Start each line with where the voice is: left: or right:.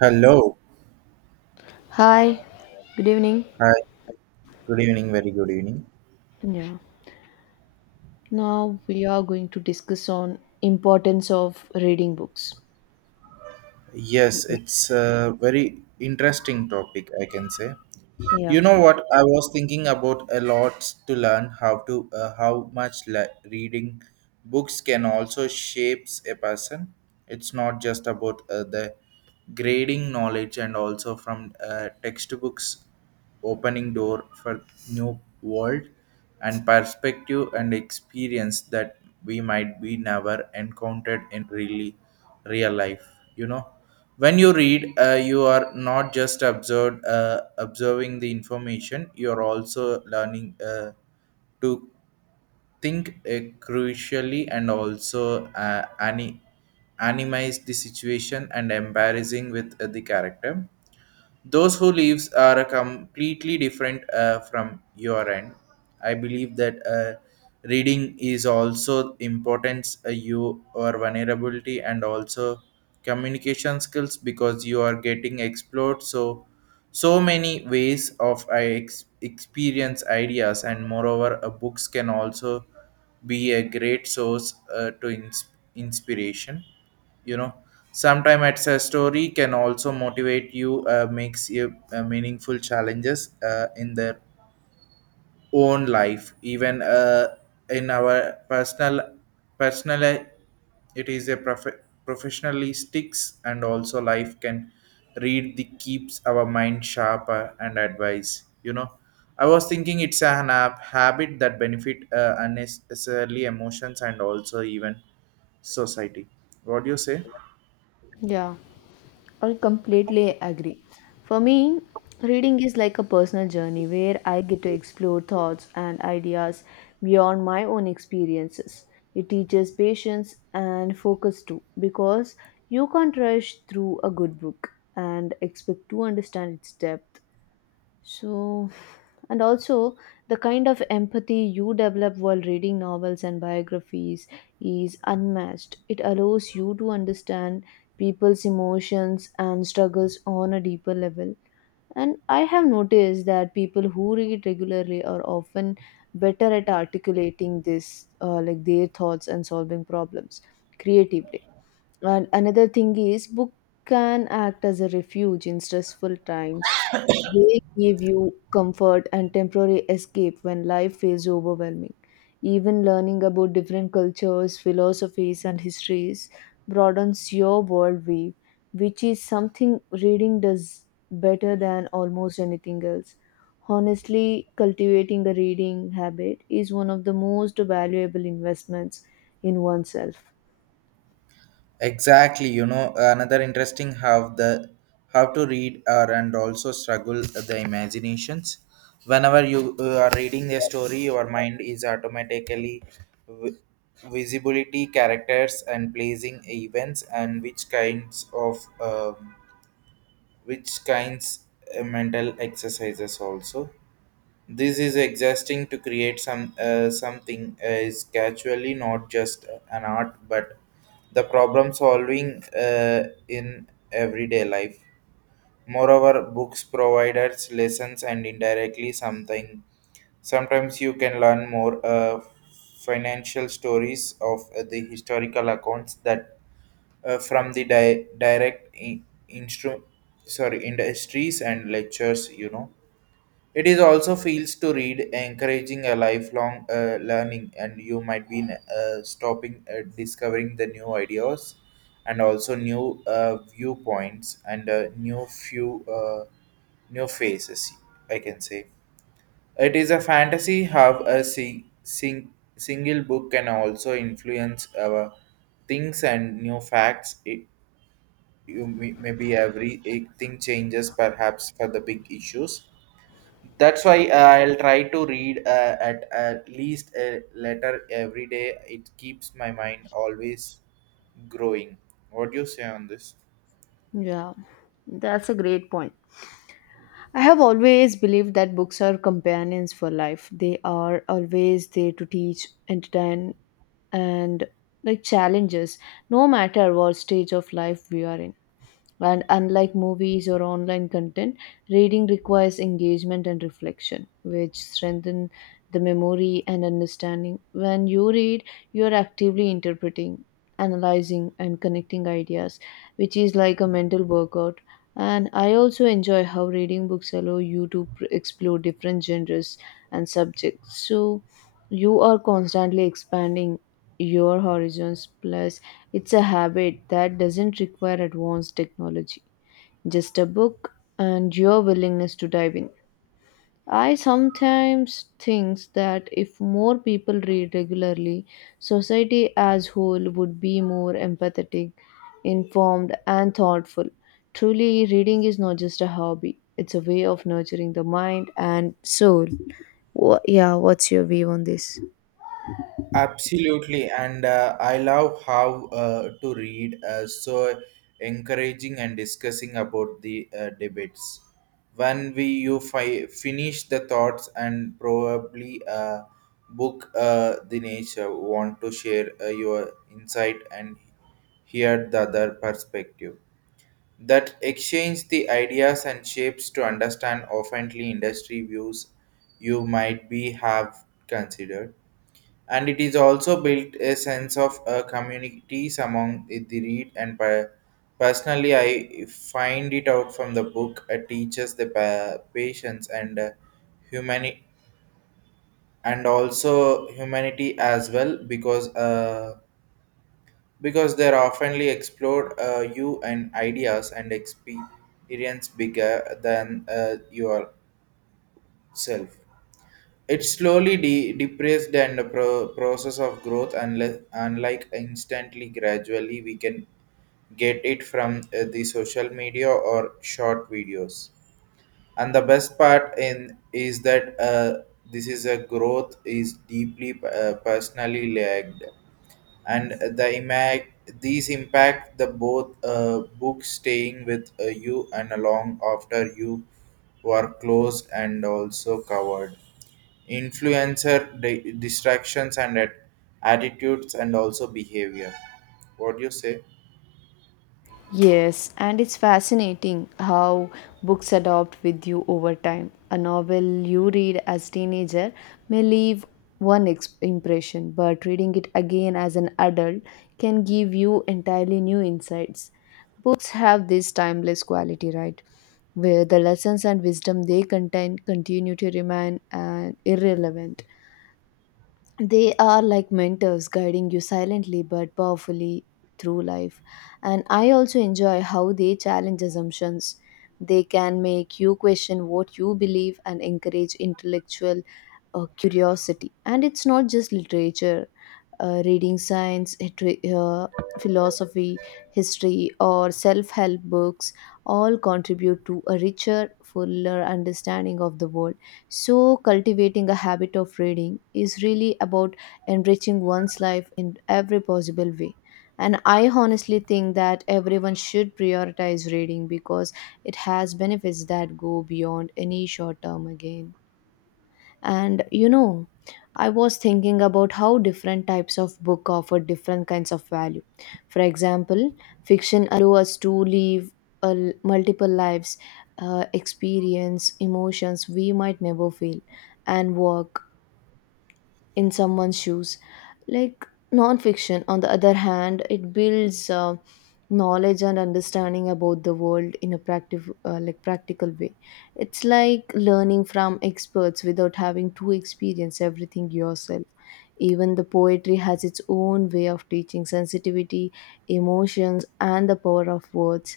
right: Hello.
left: Hi, good evening.
right: Hi. Good evening. Very good evening.
left: Yeah. Now we are going to discuss on importance of reading books.
right: Yes,
left: Yeah.
right: it's a very interesting topic, I can say.
left: Yeah.
right: You know what? I was thinking about a lot to learn how to reading books can also shapes a person. It's not just about the grading knowledge and also from textbooks opening door for new world and perspective and experience that we might be never encountered in real life. You know when you read you are not just observed observing the information. You are also learning to think crucially, and also animize the situation and embarrassing with the character those who lives are a completely different from your end. I believe that reading is also importance you or vulnerability, and also communication skills, because you are getting explored so many ways of experience ideas. And moreover, books can also be a great source to inspiration. you know Sometimes it's a story can also motivate you, makes you meaningful challenges in their own life, even in our personal. It is a professionally sticks, and also life can read the keeps our mind sharper and advice. You know, I was thinking it's an app habit that benefit unnecessarily emotions and also even society. What do you say?
left: Yeah, I completely agree. For me, reading is like a personal journey where I get to explore thoughts and ideas beyond my own experiences. It teaches patience and focus too, because you can't rush through a good book and expect to understand its depth. So, and also the kind of empathy you develop while reading novels and biographies is unmatched. It allows you to understand people's emotions and struggles on a deeper level. And I have noticed that people who read regularly are often better at articulating this, like their thoughts and solving problems creatively, and another thing is, book can act as a refuge in stressful times. They give you comfort and temporary escape when life feels overwhelming. Even learning about different cultures, philosophies, and histories broadens your worldview, which is something reading does better than almost anything else. Honestly, cultivating a reading habit is one of the most valuable investments in oneself.
right: Exactly. You know, another interesting how the how to read are, and also struggle the imaginations. Whenever you are reading a story, your mind is automatically vi- visibility characters and placing events, and which kinds of which kinds mental exercises also. This is existing to create something is actually not just an art, but the problem solving in everyday life. Moreover, books providers lessons and indirectly something. Sometimes you can learn more financial stories of the historical accounts that from the direct instru- sorry, industries and lectures. You know, it is also feels to read, encouraging a lifelong learning, and you might be stopping discovering the new ideas, and also new viewpoints, and new faces. I can say it is a fantasy. Have a single book can also influence our things and new facts. It, maybe every thing changes, perhaps for the big issues. That's why I'll try to read at least a letter every day. It keeps my mind always growing. What do you say on this?
left: Yeah, that's a great point. I have always believed that books are companions for life. They are always there to teach, entertain, and like challenges, no matter what stage of life we are in. And unlike movies or online content, reading requires engagement and reflection, which strengthen the memory and understanding. When you read, you are actively interpreting, analyzing, and connecting ideas, which is like a mental workout. And I also enjoy how reading books allow you to explore different genres and subjects. So you are constantly expanding your horizons. Plus, it's a habit that doesn't require advanced technology, just a book and your willingness to dive in. I sometimes think that if more people read regularly, society as whole would be more empathetic, informed, and thoughtful. Truly, reading is not just a hobby, it's a way of nurturing the mind and soul. Wha Yeah, what's your view on this?
right: Absolutely, and I love how to read so encouraging and discussing about the debates. When we you finish the thoughts, and probably book the nature, want to share your insight and hear the other perspective. That exchange the ideas and shapes to understand oftenly industry views you might be have considered. And it is also built a sense of communities among the read, and personally I find it out from the book. It teaches the patience, and humani- and also humanity as well, because because they're oftenly explored you and ideas and experience bigger than yourself. It slowly depressed and the process of growth unless unlike, instantly gradually, we can get it from the social media or short videos. And the best part in is that this is a growth is deeply personally lagged, and the impact, these impact the both books staying with you and along after you were closed and also covered influencer distractions and attitudes, and also behavior. What do you say?
left: Yes, and it's fascinating how books adopt with you over time. A novel you read as teenager may leave impression, but reading it again as an adult can give you entirely new insights. Books have this timeless quality, right? Where the lessons and wisdom they contain continue to remain irrelevant. They are like mentors guiding you silently but powerfully through life, and I also enjoy how they challenge assumptions. They can make you question what you believe and encourage intellectual curiosity. And it's not just literature, reading science, philosophy, history, or self help books all contribute to a richer, fuller understanding of the world. So, cultivating a habit of reading is really about enriching one's life in every possible way. And I honestly think that everyone should prioritize reading because it has benefits that go beyond any short term again. And you know, I was thinking about how different types of book offer different kinds of value. For example, fiction allow us to live multiple lives, experience emotions we might never feel, and work in someone's shoes. Like nonfiction, on the other hand, it builds knowledge and understanding about the world in a practical, like practical way. It's like learning from experts without having to experience everything yourself. Even the poetry has its own way of teaching sensitivity, emotions, and the power of words,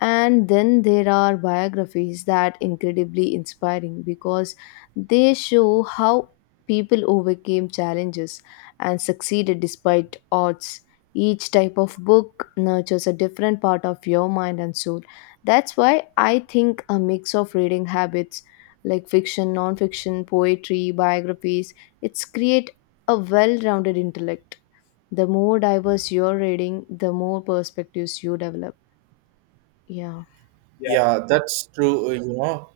left: and then there are biographies that incredibly inspiring because they show how people overcame challenges and succeeded despite odds. Each type of book nurtures a different part of your mind and soul. That's why I think a mix of reading habits, like fiction, non-fiction, poetry, biographies, it's create a well-rounded intellect. The more diverse your reading, the more perspectives you develop. Yeah.
right: Yeah, that's true. You know,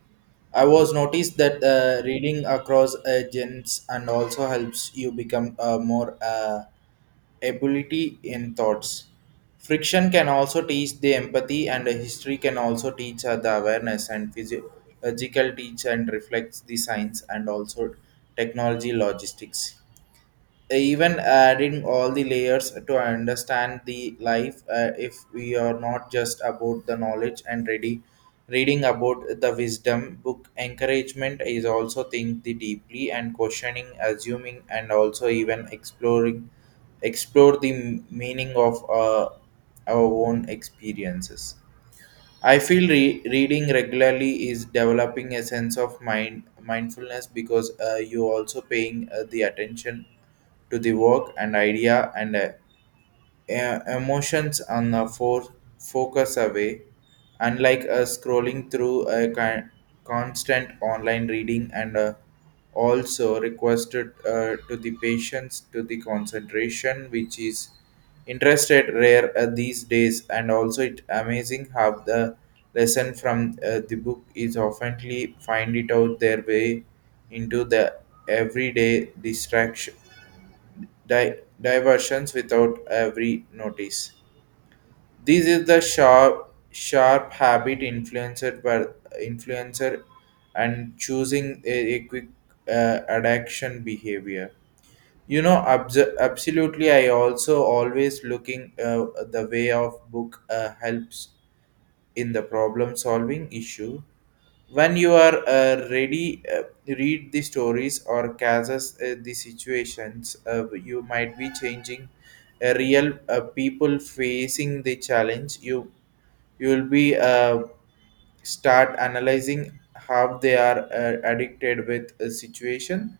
right: I was noticed that reading across agents, and also helps you become more ability in thoughts. Friction can also teach the empathy, and history can also teach the awareness, and physiological teach and reflects the science, and also technology logistics, even adding all the layers to understand the life. If we are not just about the knowledge and ready reading about the wisdom, book encouragement is also think the deeply and questioning assuming, and also even exploring explore the meaning of our own experiences. I feel reading regularly is developing a sense of mindfulness, because you also paying the attention to the work and idea, and emotions and the focus away, unlike scrolling through a constant online reading, and also requested to the patients to the concentration, which is interested rare these days. And also it amazing how the lesson from the book is oftenly find it out their way into the everyday distraction diversions without every notice. This is the sharp habit influenced by influencer, and choosing a quick addiction behavior. You know, absolutely. I also always looking the way of book helps in the problem solving issue. When you are read the stories or cases the situations, you might be changing a real people facing the challenge, you will be start analyzing how they are addicted with a situation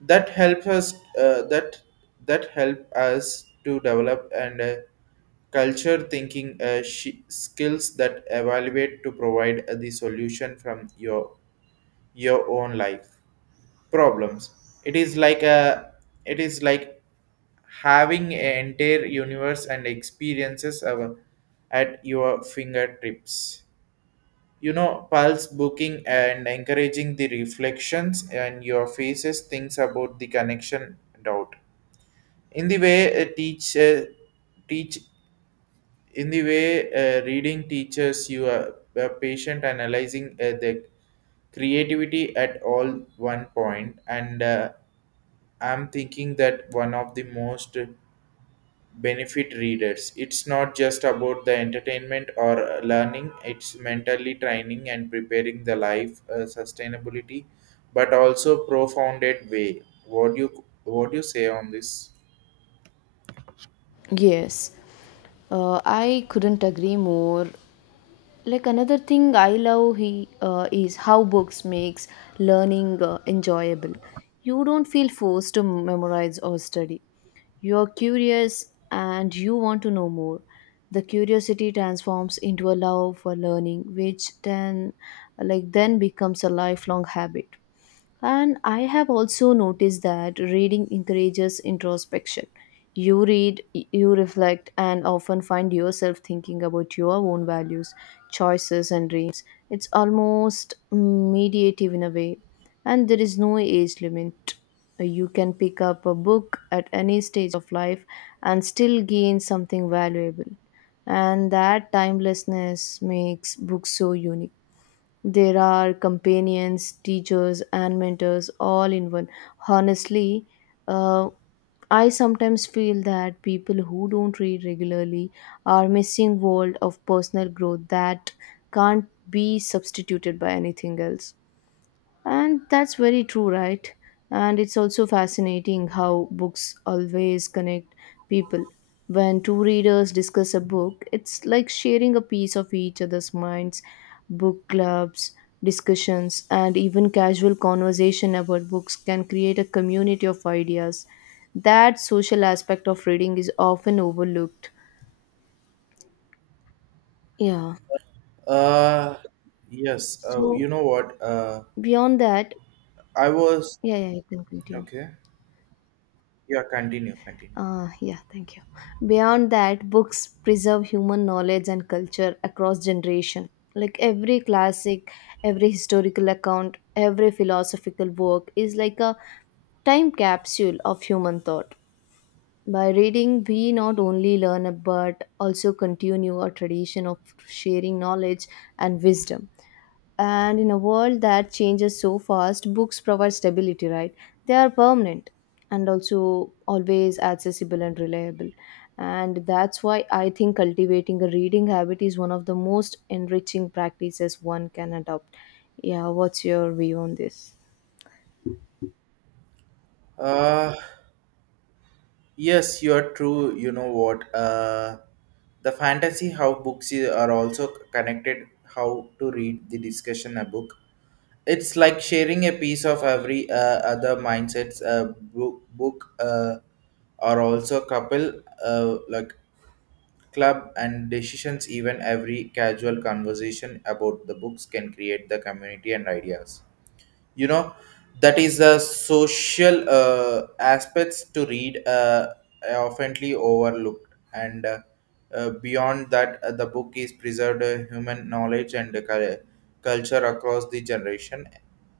right: that help us to develop, and culture thinking skills that evaluate to provide the solution from your own life problems. It is like a it is like having an entire universe and experiences of, at your fingertips. You know, pulse booking and encouraging the reflections and your faces thinks about the connection doubt in the way a teach teach in the way reading teaches you a patient analyzing the creativity at all one point. And I'm thinking that one of the most benefit readers. It's not just about the entertainment or learning, it's mentally training and preparing the life sustainability, but also profounded way. What do you say on this?
left: Yes, I couldn't agree more. Like another thing I love is how books makes learning enjoyable. You don't feel forced to memorize or study. You are curious and you want to know more. The curiosity transforms into a love for learning, which then, becomes a lifelong habit. And I have also noticed that reading encourages introspection. You read, you reflect, and often find yourself thinking about your own values, choices, and dreams. It's almost mediative in a way, and there is no age limit. You can pick up a book at any stage of life and still gain something valuable. And that timelessness makes books so unique. There are companions, teachers, and mentors all in one. Honestly, uh, I sometimes feel that people who don't read regularly are missing world of personal growth that can't be substituted by anything else. And that's very true, right? And it's also fascinating how books always connect people. When two readers discuss a book, it's like sharing a piece of each other's minds. Book clubs, discussions, and even casual conversation about books can create a community of ideas. That social aspect of reading is often overlooked. Yeah.
right: Uh yes,
left: So,
right: you know what?
left: beyond that,
right: I was
left: yeah, you can continue.
right: okay. Yeah, continue, continue.
left: Yeah, thank you. Beyond that, books preserve human knowledge and culture across generation. Like every classic, every historical account, every philosophical work is like a time capsule of human thought. By reading, we not only learn but also continue a tradition of sharing knowledge and wisdom. And in a world that changes so fast, books provide stability, right? They are permanent and also always accessible and reliable. And that's why I think cultivating a reading habit is one of the most enriching practices one can adopt. Yeah, what's your view on this?
right: Uh yes, you are true. You know what? The fantasy how books are also connected. How to read the discussion a book, it's like sharing a piece of every other mindsets. Book are also couple, like club and decisions, even every casual conversation about the books can create the community and ideas. You know, that is the social aspects to read are oftenly overlooked. And beyond that, the book is preserved human knowledge and culture across the generation.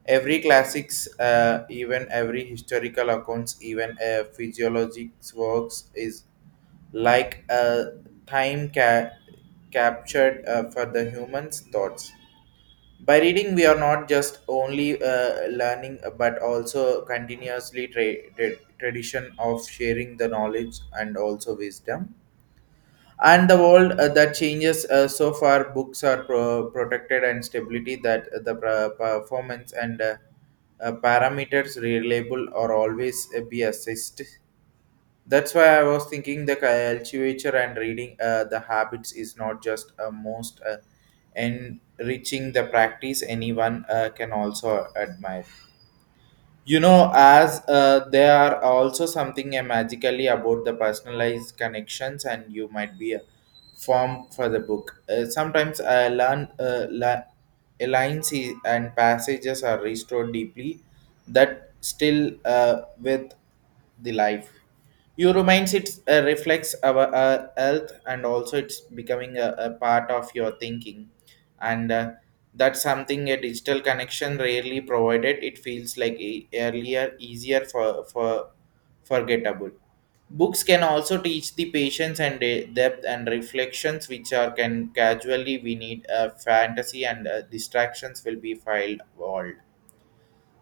right: Every classics even every historical accounts, even physiologics works is like a time ca- captured for the humans thoughts. By reading we are not just only learning, but also continuously tradition of sharing the knowledge, and also wisdom. And the world that changes so far, books are protected and stability that the performance and parameters reliable or always be assessed. That's why I was thinking the culture and reading the habits is not just a most enriching the practice anyone can also admire. You know, as there are also something magically about the personalized connections, and you might be a form for the book. Sometimes I learn lines and passages are restored deeply that still with the life, you reminds it reflects our health, and also it's becoming a part of your thinking. And that's something a digital connection rarely provided. It feels like earlier, easier for forgettable. Books can also teach the patience and depth and reflections, which are can casually we need. Fantasy and distractions will be filed world.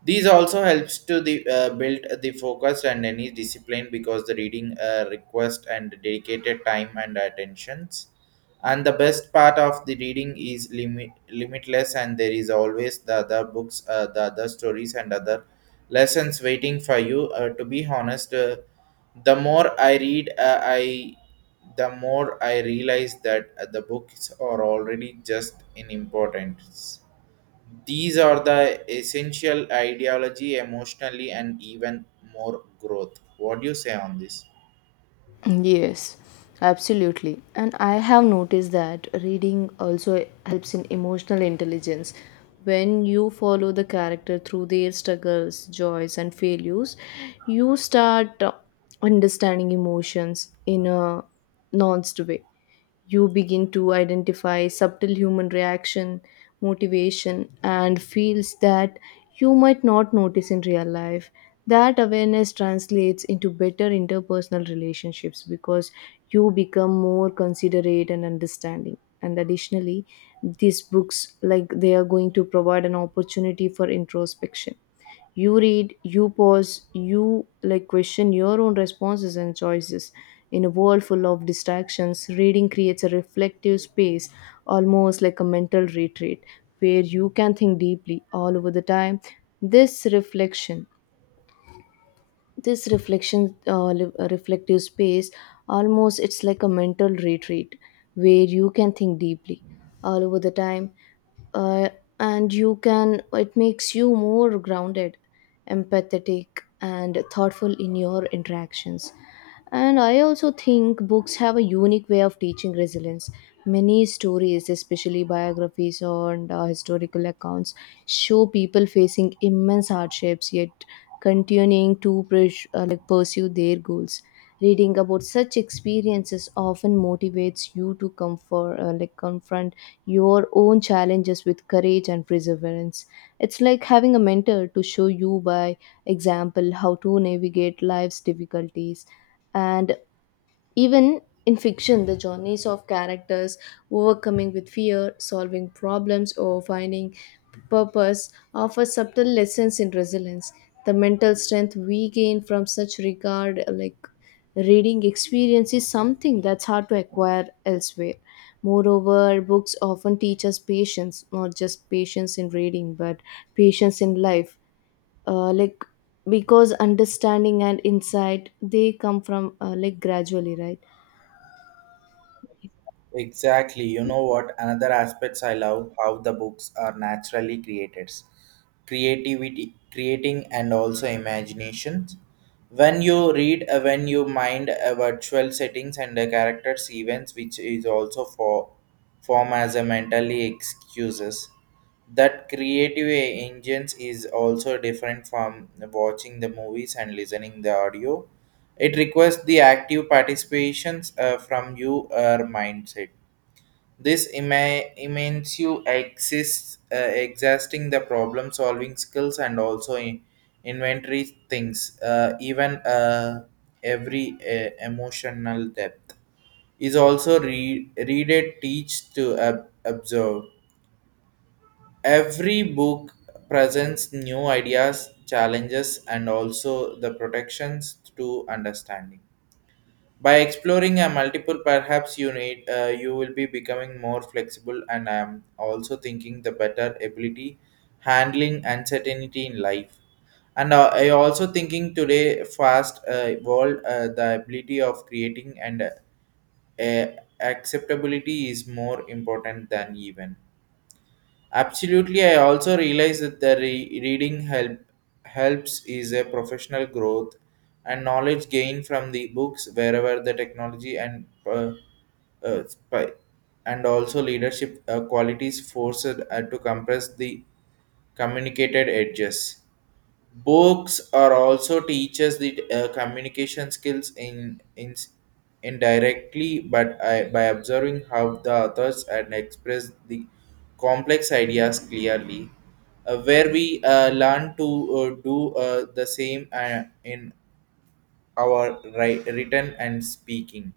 right: These also helps to the build the focus and any discipline, because the reading request and dedicated time and attentions. And the best part of the reading is limitless, and there is always the other books, the other stories, and other lessons waiting for you. To be honest, the more I read, I the more I realize that the books are already just in importance. These are the essential ideology, emotionally, and even more growth. What do you say on this?
left: Yes, absolutely. And I have noticed that reading also helps in emotional intelligence. When you follow the character through their struggles, joys, and failures, you start understanding emotions in a nuanced way. You begin to identify subtle human reaction, motivation, and feels that you might not notice in real life. That awareness translates into better interpersonal relationships because you become more considerate and understanding. And additionally, these books, like they are going to provide an opportunity for introspection. You read, you pause, you like question your own responses and choices. In a world full of distractions, reading creates a reflective space, almost like a mental retreat, where you can think deeply all over the time. This reflection this reflection reflective space, almost it's like a mental retreat, where you can think deeply all over the time. uh, and you can, it makes you more grounded, empathetic, and thoughtful in your interactions. And I also think books have a unique way of teaching resilience. Many stories, especially biographies or historical accounts, show people facing immense hardships, yet continuing to pursue their goals. Reading about such experiences often motivates you to comfort, like confront your own challenges with courage and perseverance. It's like having a mentor to show you by example how to navigate life's difficulties. And even in fiction, the journeys of characters overcoming with fear, solving problems, or finding purpose offer subtle lessons in resilience. The mental strength we gain from such regard, like reading experience is something that's hard to acquire elsewhere. Moreover, books often teach us patience, not just patience in reading, but patience in life. Uh, like because understanding and insight, they come from gradually, right?
right: Exactly. You know what? Another aspects I love how the books are naturally created. Creativity, creating, and also imaginations. When you read, when you mind a virtual settings and the characters' events, which is also form as a mentally excuses. That creative engines is also different from watching the movies and listening the audio. It requires the active participations from you, your mindset immense you exists, exhausting the problem solving skills and also inventory things, even every emotional depth is also read it, teach to observe. Every book presents new ideas, challenges, and also the protections to understanding. By exploring a multiple, perhaps you need you will be becoming more flexible, and I am also thinking the better ability handling uncertainty in life. And I also thinking today fast world the ability of creating and uh, acceptability is more important than even. Absolutely, I also realize that the reading helps is a professional growth and knowledge gained from the books wherever the technology and spy- and also leadership qualities forced to compress the communicated edges. Books are also teaches the communication skills in indirectly, but I, by observing how the authors and express the complex ideas clearly, where we learn to do the same in our written and speaking.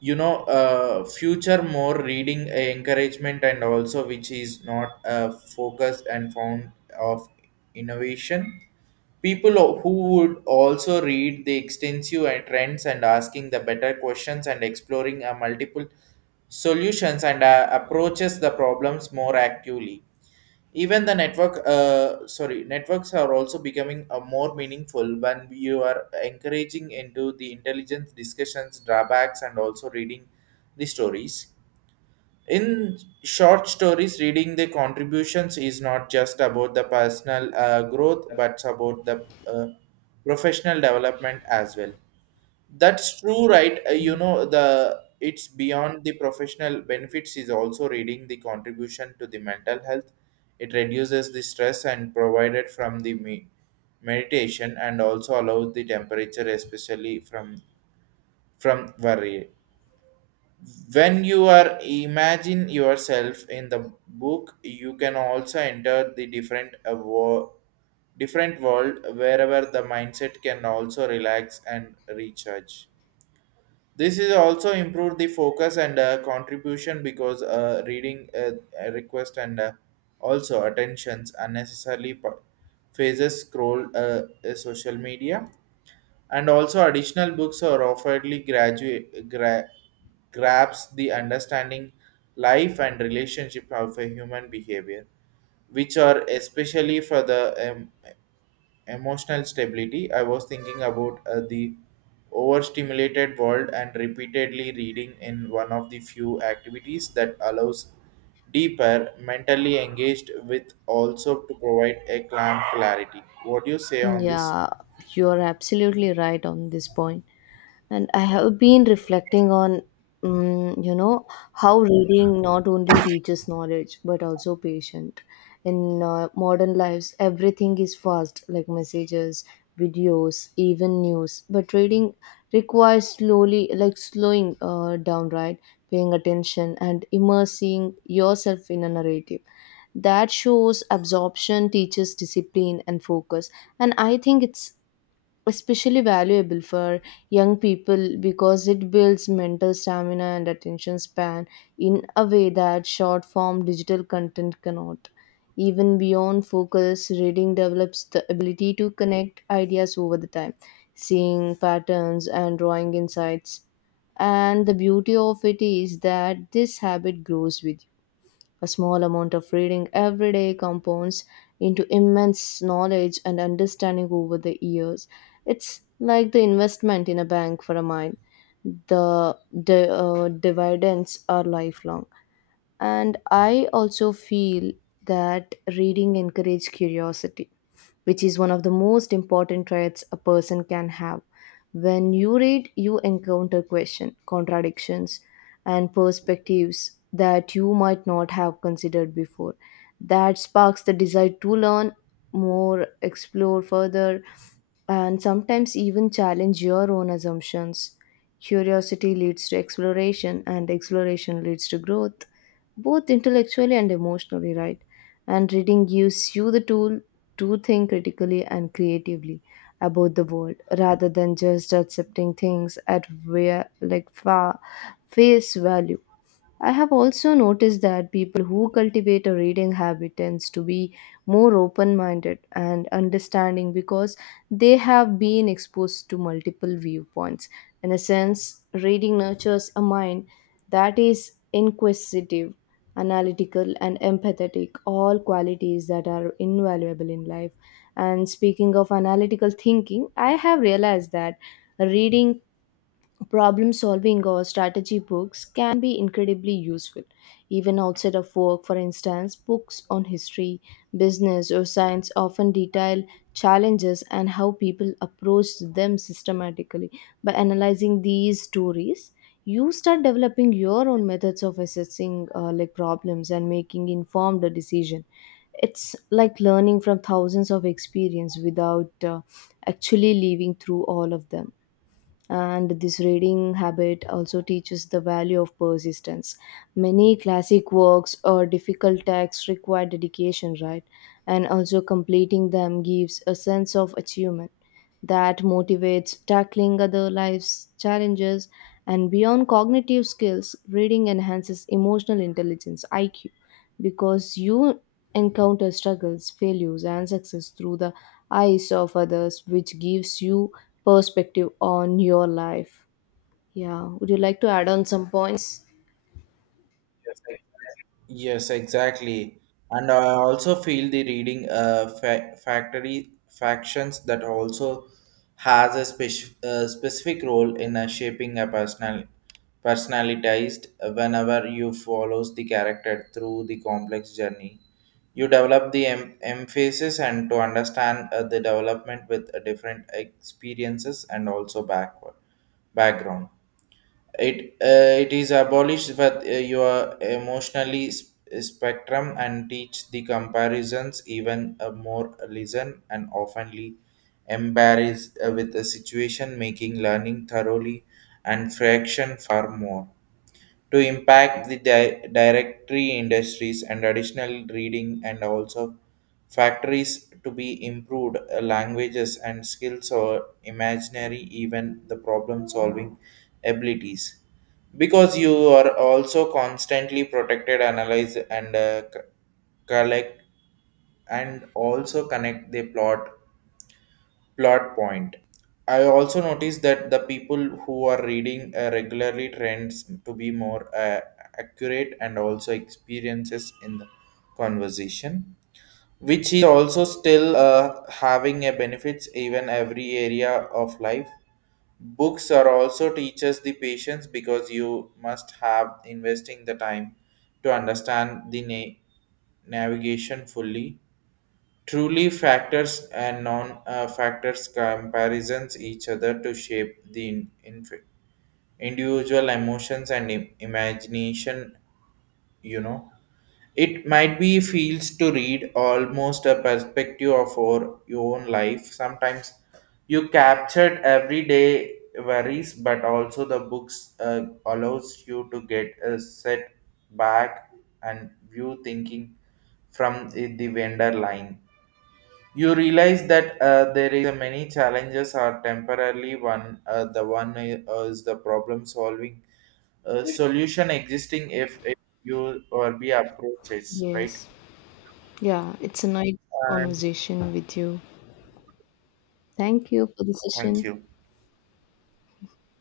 right: Future more reading encouragement and also which is not focused and found of innovation. People who would also read the extensive and trends and asking the better questions and exploring a multiple solutions and approaches the problems more actively. Even the networks are also becoming a more meaningful when you are encouraging into the intelligence discussions, drawbacks, and also reading the stories. In short stories, reading the contributions is not just about the personal growth, but about the professional development as well. That's true, right? The it's beyond the professional benefits is also reading the contribution to the mental health. It reduces the stress and provided from the meditation and also allows the temperature, especially from worry when you are imagine yourself in the book. You can also enter the different different world wherever the mindset can also relax and recharge. This is also improve the focus and contribution because reading request and also attentions unnecessarily phases scroll social media and also additional books are offeredly grabs the understanding life and relationship of a human behavior which are especially for the um, emotional stability. I was thinking about the overstimulated world and repeatedly reading in one of the few activities that allows deeper mentally engaged with also to provide a calm clarity. What do you say on this?
left: Yeah, you're absolutely right on this point. And I have been reflecting on, you know, how reading not only teaches knowledge but also patience. In modern lives, everything is fast, like messages, videos, even news. But reading requires slowly, like slowing down, right? Paying attention and immersing yourself in a narrative. That shows absorption teaches discipline and focus, and I think it's especially valuable for young people because it builds mental stamina and attention span in a way that short form digital content cannot. Even beyond focus, reading develops the ability to connect ideas over the time, seeing patterns and drawing insights. And the beauty of it is that this habit grows with a small amount of reading every day, compounds into immense knowledge and understanding over the years. It's like the investment in a bank for a mind. The dividends are lifelong. And I also feel that reading encourages curiosity, which is one of the most important traits a person can have. When you read, you encounter questions, contradictions, and perspectives that you might not have considered before. That sparks the desire to learn more, explore further, and sometimes even challenge your own assumptions. Curiosity leads to exploration, and exploration leads to growth, both intellectually and emotionally, right? And reading gives you the tool to think critically and creatively about the world rather than just accepting things at face value. I have also noticed that people who cultivate a reading habit tends to be more open-minded and understanding because they have been exposed to multiple viewpoints. In a sense, reading nurtures a mind that is inquisitive, analytical, and empathetic, all qualities that are invaluable in life. And speaking of analytical thinking, I have realized that reading problem solving or strategy books can be incredibly useful. Even outside of work, for instance, books on history, business, or science often detail challenges and how people approach them systematically. By analyzing these stories, you start developing your own methods of assessing problems and making informed decision. It's like learning from thousands of experience without actually living through all of them. And this reading habit also teaches the value of persistence. Many classic works or difficult texts require dedication, right? And also completing them gives a sense of achievement that motivates tackling other life's challenges. And beyond cognitive skills, reading enhances emotional intelligence IQ because you encounter struggles, failures, and success through the eyes of others, which gives you perspective on your life. Yeah. Would you like to add on some points?
right: Yes, exactly. And I also feel the reading factory factions that also has a specific role in shaping a personalized whenever you follows the character through the complex journey. You develop the emphasis and to understand the development with different experiences and also backward background. It it is abolished with your emotionally spectrum and teach the comparisons even a more listen and oftenly embarrassed with the situation, making learning thoroughly and fraction far more to impact the directory industries and additional reading and also factories to be improved languages and skills or imaginary even the problem solving abilities because you are also constantly protected analyze and collect and also connect the plot point. I also noticed that the people who are reading regularly trends to be more accurate and also experiences in the conversation, which is also still having a benefits even every area of life. Books are also teaches the patience because you must have investing the time to understand the navigation fully. Truly, factors and non factors comparisons each other to shape the individual emotions and imagination. You know, it might be feels to read almost a perspective of our, your own life. Sometimes you captured everyday worries, but also the books allows you to get a set back and view thinking from the vendor line. You realize that there is a many challenges are temporarily one. Is the problem solving solution existing if you or be approaches right.
left: Yes. Yeah. It's a nice
right: And
left: conversation with you. Thank you for the
right: thank
left: session.
right: you.